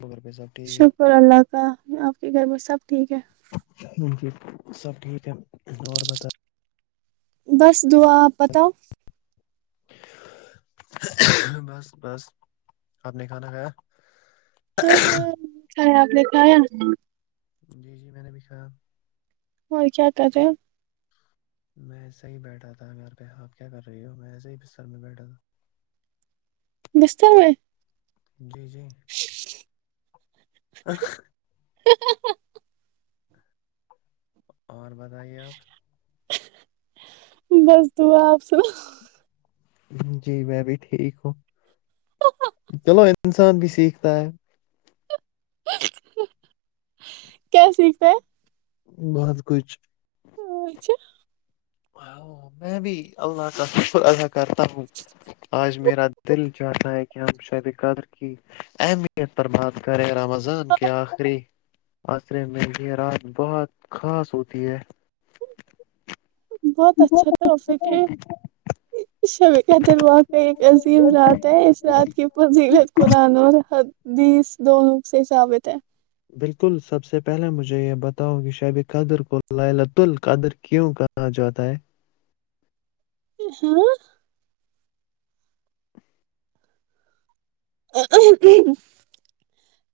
گھر پہ سب ٹھیک ہے شکر اللہ کا آپ کے گھر میں سب ٹھیک ہے ج جی سب ٹھیک ہے اور بتا بس دعا آپ بتاؤ بس بس آپ نے کھانا کھایا ہاں ہاں آ کا جی جی میں نے بھیکھا ہو کیا کر رہے میں ایسے ہی بیٹھا تھا گھر پہ ہاب کیا کر رہی ہو میں ایسے ہی بستر میں بیٹھا تھا [unintelligible] بیسر میں میں [unintelligible] جی جی [unintelligible] [inaudible] اور بتائیے آپ بس دعا آپ سنا جی میں بھی ٹھیک ہوں چلو انسان بھی سیکھتا ہے کیا سیکھتا بہت کچھ ا اچھ میں بھی اللہ کا شکر ادا کرتا ہوں آج میرا دل چاہتا ہے کہ ہم شیب قدر کی اہمیت پر بات کریں رمضان کے آخری آصرے میں یہ رات بہت خاص ہوتی ہے بہت اچھا تھا ف شب کا دروا کاہ ایک عظیم رات ہے اس رات کی پضییرت قرآن و ح بیس دونک سے ہی ثابت ہے بالکل سب سے پہلے مجھے یہ بتاؤ کہ شب قدر کو لالۃ القادر کیوں کہا جاتا ہے ہاں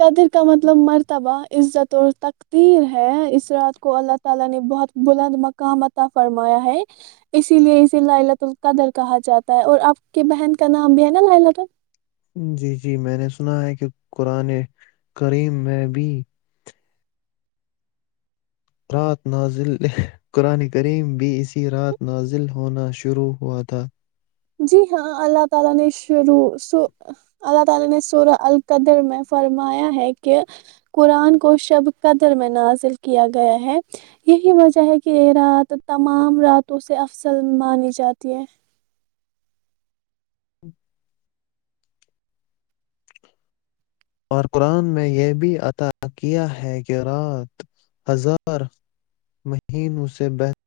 قدر کا مطلب مرتبہ عزت ال تقتییر ہے اس رات کو اللہ تعالی نے بہت بلند مقام متا فرمایا ہے اسی لیے اسے لاللۃ القدر کہا جاتا ہے اور آپ کی بہن کا نام بھی ہے نا لاللت ال جی جی میں نے سنا ہے کہ قرآن کریم میں بھی رات نازل قرآن کریم بھی اسی رات نازل ہونا شروع ہوا تھا [inaudible] کارکرآن نے یہ بھی عطا کیا ہے کہ رات ہزار مہینوں سے بہتر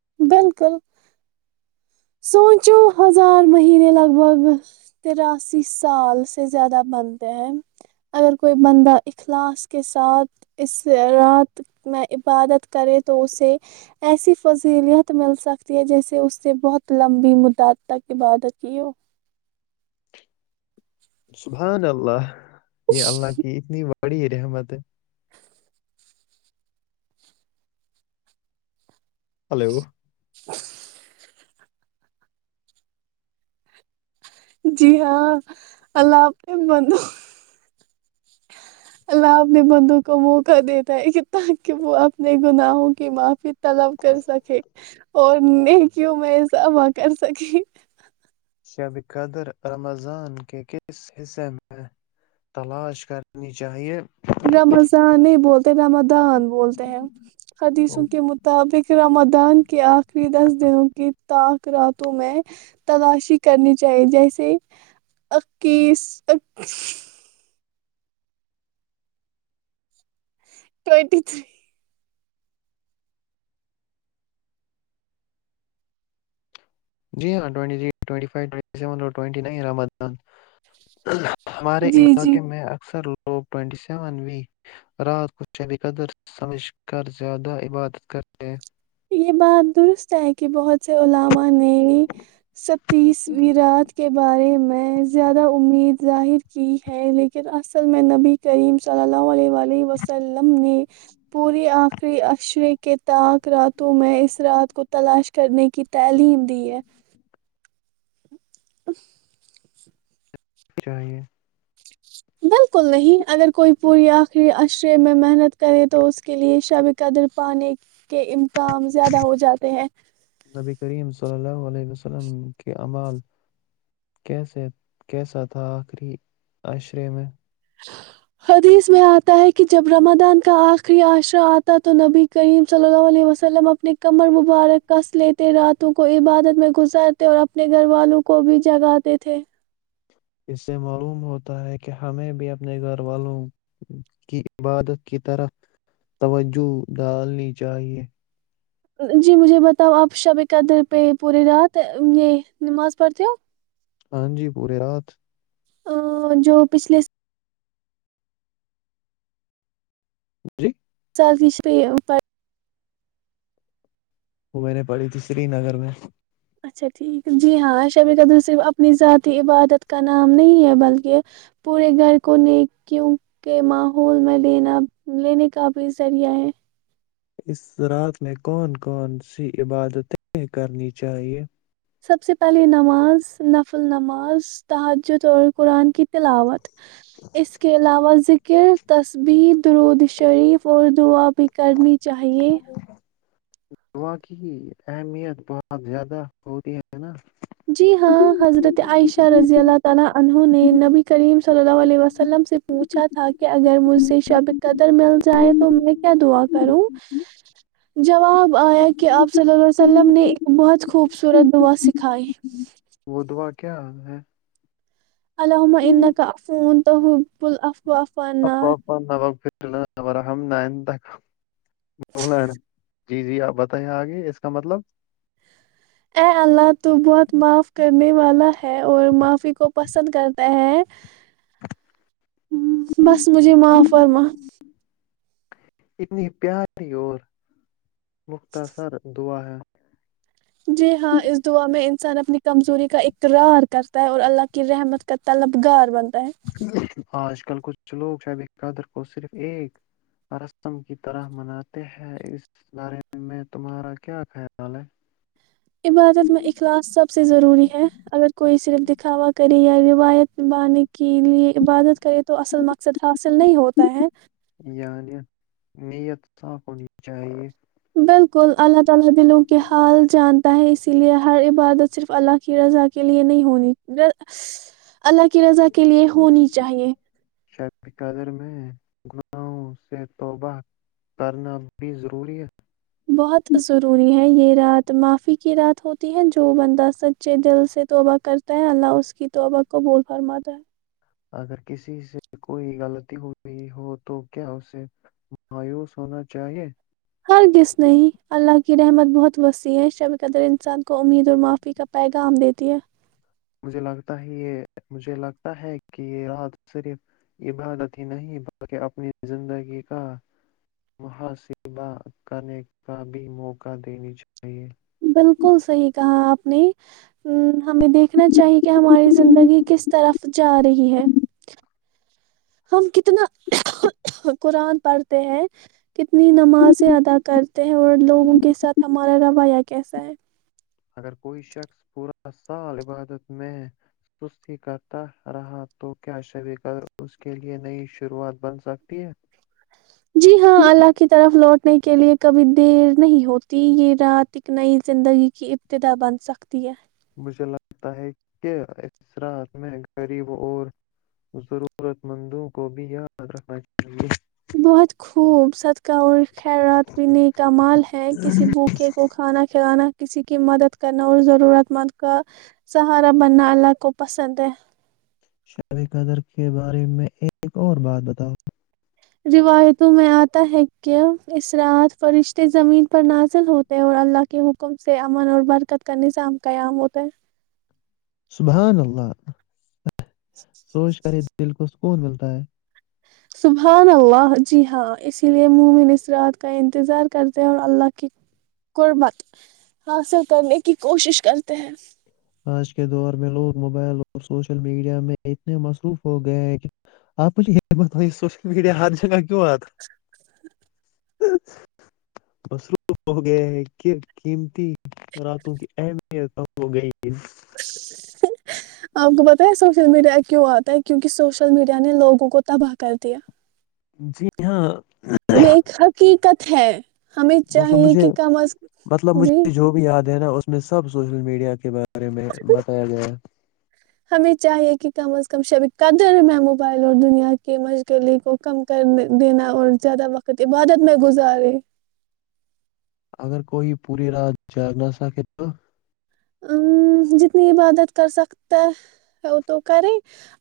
[unintelligible] [unintelligible] [unintelligible] [unintelligible] [unintelligible] [unintelligible] [inaudible] [unintelligible] [unintelligible] [unintelligible] [unintelligible] [unintelligible] [unintelligible] [unintelligible] [unintelligible] [unintelligible] [unintelligible] [unintelligible] جی جی [unintelligible] [unintelligible] [unintelligible] [unintelligible] [unintelligible] [unintelligible] [unintelligible] [inaudible] [inaudible] [unintelligible] [unintelligible] [unintelligible] [unintelligible] [unintelligible] [unintelligible] [inaudible] [inaudible] [inaudible] [unintelligible] [unintelligible] [unintelligible] [unintelligible] [unintelligible] کر تصبیح درود شریف اور دعاب بھی کرنی چاہیے دوا کی اہمیت بہت زیادہ ہوتی ہے نا جی ہاں حضرت عائشہ رضی اللہ تعالی عنہ نے نبی کریم صلی اللہ علیہ وسلم سے پوچھا تھا کہ اگر مجھ سے شب قدر مل جائے تو میں کیا دعا کروں جواب آیا کہ آپ صلی اللہ ولم نے ایک بہت خوبصورت دعا کھائے وہ دعا کیا حال ہے الحمنہ کا فون توحب الف وافانار نارحم نائن تک ب لین جی جی آپ بتائے آگے اس کا مطلب ا اللہ تو بہت معاف کر نے والا ہے اور معافی کو پسند کرتا ہے ہ بس مجھے معاف فرم اتنی پیاری اور مختصر دعا ہے جی ہاں اس دعا میں انسان اپنی کمزوری کا اقرار کرتا ہے اور اللہ کی رحمت کا طلب گار بنتا ہے ہاں آج کل کچھ لوگ شب قادر کو صرف ایک رسم کی طرح مناتے ہیں اس بارے میں تمہارا کیا خیال ہے عبادت میں اخلاص سب سے ضروری ہے اگر کوئی صرف دکھاوا کرے یا روایت نبانے کے لیے عبادت کرے تو اصل مقصد حاصل نہیں ہوتا ہے یعنی نیت صاف ہونی چاہیے بالکل اللہ تعالی دلوں کے حال جانتا ہے اسی لیے ہر عبادت صرف کی رضا کے لیے نہیں ہونی اللہ کی رضا کے لیے ہونی چاہیے قدر میں گناہوں سے توبہ کرنا بھی ضروری ہے بہت ضروری ہے یہ رات معافی کی کی رات ہوتی ہے جو بندہ سچے دل سے توبہ کرتا ہے اللہ اس کی توبہ کو بول فرماتا ہے اگر کسی سے کوئی غلطی ہو رہئی ہو تو کیا اسے مایوس ہونا چاہیے ہرگز نہیں اللہ کی رحمت بہت وسیع ہے شب قدر انسان کو امید اور معافی کا پیغام دیتی ہے مجھے لگتا ہے یہ مجھے لگتا ہے کہ یہ رات صرف عبادت ہی نہیں بلکہ اپنی زندگی کا محاصبہ کرنے کا بھی موقع دینی چاہیے بالکل صحیح کہا آپ نے ہمیں دیکھنا چاہی کہ ہماری زندگی کس طرف جا رہی ہے ہم کتنا قرآن پڑھتے ہیں کتنی نمازیں ادا کرتے ہیں اور لوگوں کے ساتھ ہمارا رویہ کیسا ہے اگر کوئی شخص پورا سال عبادت میں سستی کرتا رہا تو کیا شب کد اس کے لئے نئی شروعات بن سکتی ہے جی ہاں اللہ کی طرف لوٹنے کے لیے کبھی دیر نہیں ہوتی یہ رات ایک نئی زندگی کی ابتدا بن سکتی ہے مجھے لگتا ہے کہ اس رات میں غریب اور ضرورت مندوں کو بھی یاد رکھنا چاہیے بہت خوب صدقہ اور خیرات بھی ن کا مال ہے کسی بھوکے کو کھانا کھلانا کسی کی مدد کرنا اور ضرورت مند کا سہارا بننا اللہ کو پسند ہے شاب قدر کے بارے میں ایک اور بات بتاؤ روایتوں میں آتا ہے کہ ارات فرشتے زمین پر نازل ہوتے ہیں اور اللہ کے حکم سے امن اور برکت کا نظام قیام ہوتا ہے سبحان اللہ سوچ کر ہی دل کو س کون ملتا ہے سبح اللہ جی ہاں اسی لیے مومن اس رات کا انتظار کرتے ہیں اور اللہ کی قربت حاصل کرنے کی کوشش کرتے ہیں آج کے دور میں لوگ موبائل اور سوشل میڈیا میں اتنے مصروف ہو گئے ہیں کہ آپ مجھے یہ بت سوشل میڈیا ہر جگہ کیوں آتا [unintelligible] [unintelligible] [unintelligible] جی ہاں یہ حقیقت ہے مطلب مجھے مطلب مجھے [unintelligible] جو بھی یاد ہے نا اس میں سب سوشل میڈیا کے بارے بارے میں بتایا گیا ہمیں چاہیے کہ کم از کم شبھی قدر میںموبائ اور دنیا کی مشغلی کو کم کر دینا اور زیادہ وقت عبادت میں گزارے اگر کوئی پوری رات جگنا سکے تو جتنی عبادت کر سکتا ہے وہ تو کریں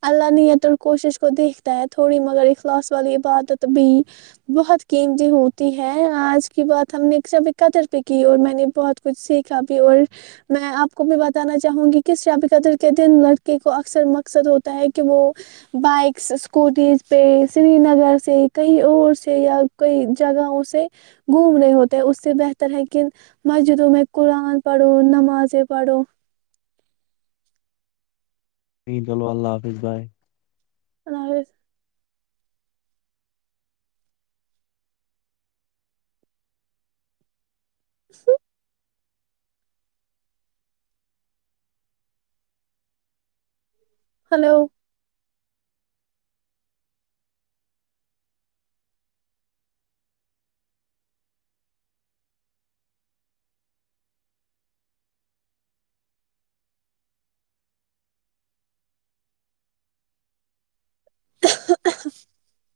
اللہ نیت اور کوشش کو دیکھتا ہے تھوڑی مگر اخلاص والی عبادت بھی بہت قیمتی ہوتی ہے آج کی بات ہم نے سبھی قدر پہ کی اور میں نے بہت کچھ سیکھا بھی اور میں آپ کو بھی بتانا چاہوں گی کس شب قدر کے دن لڑکے کو اکثر مقصد ہوتا ہے کہ وہ بائکس اسکوٹیز پہ سری نگر سے کہیں اور سے یا کئی جگہوں سے گھوم رہے ہوتے اس سے بہتر ہے کہ مسجدوں میں قرآن پڑھو آازے پڑو نہیں چلو اللہ حافظ بائے الظ [inaudible] ہلو [inaudible]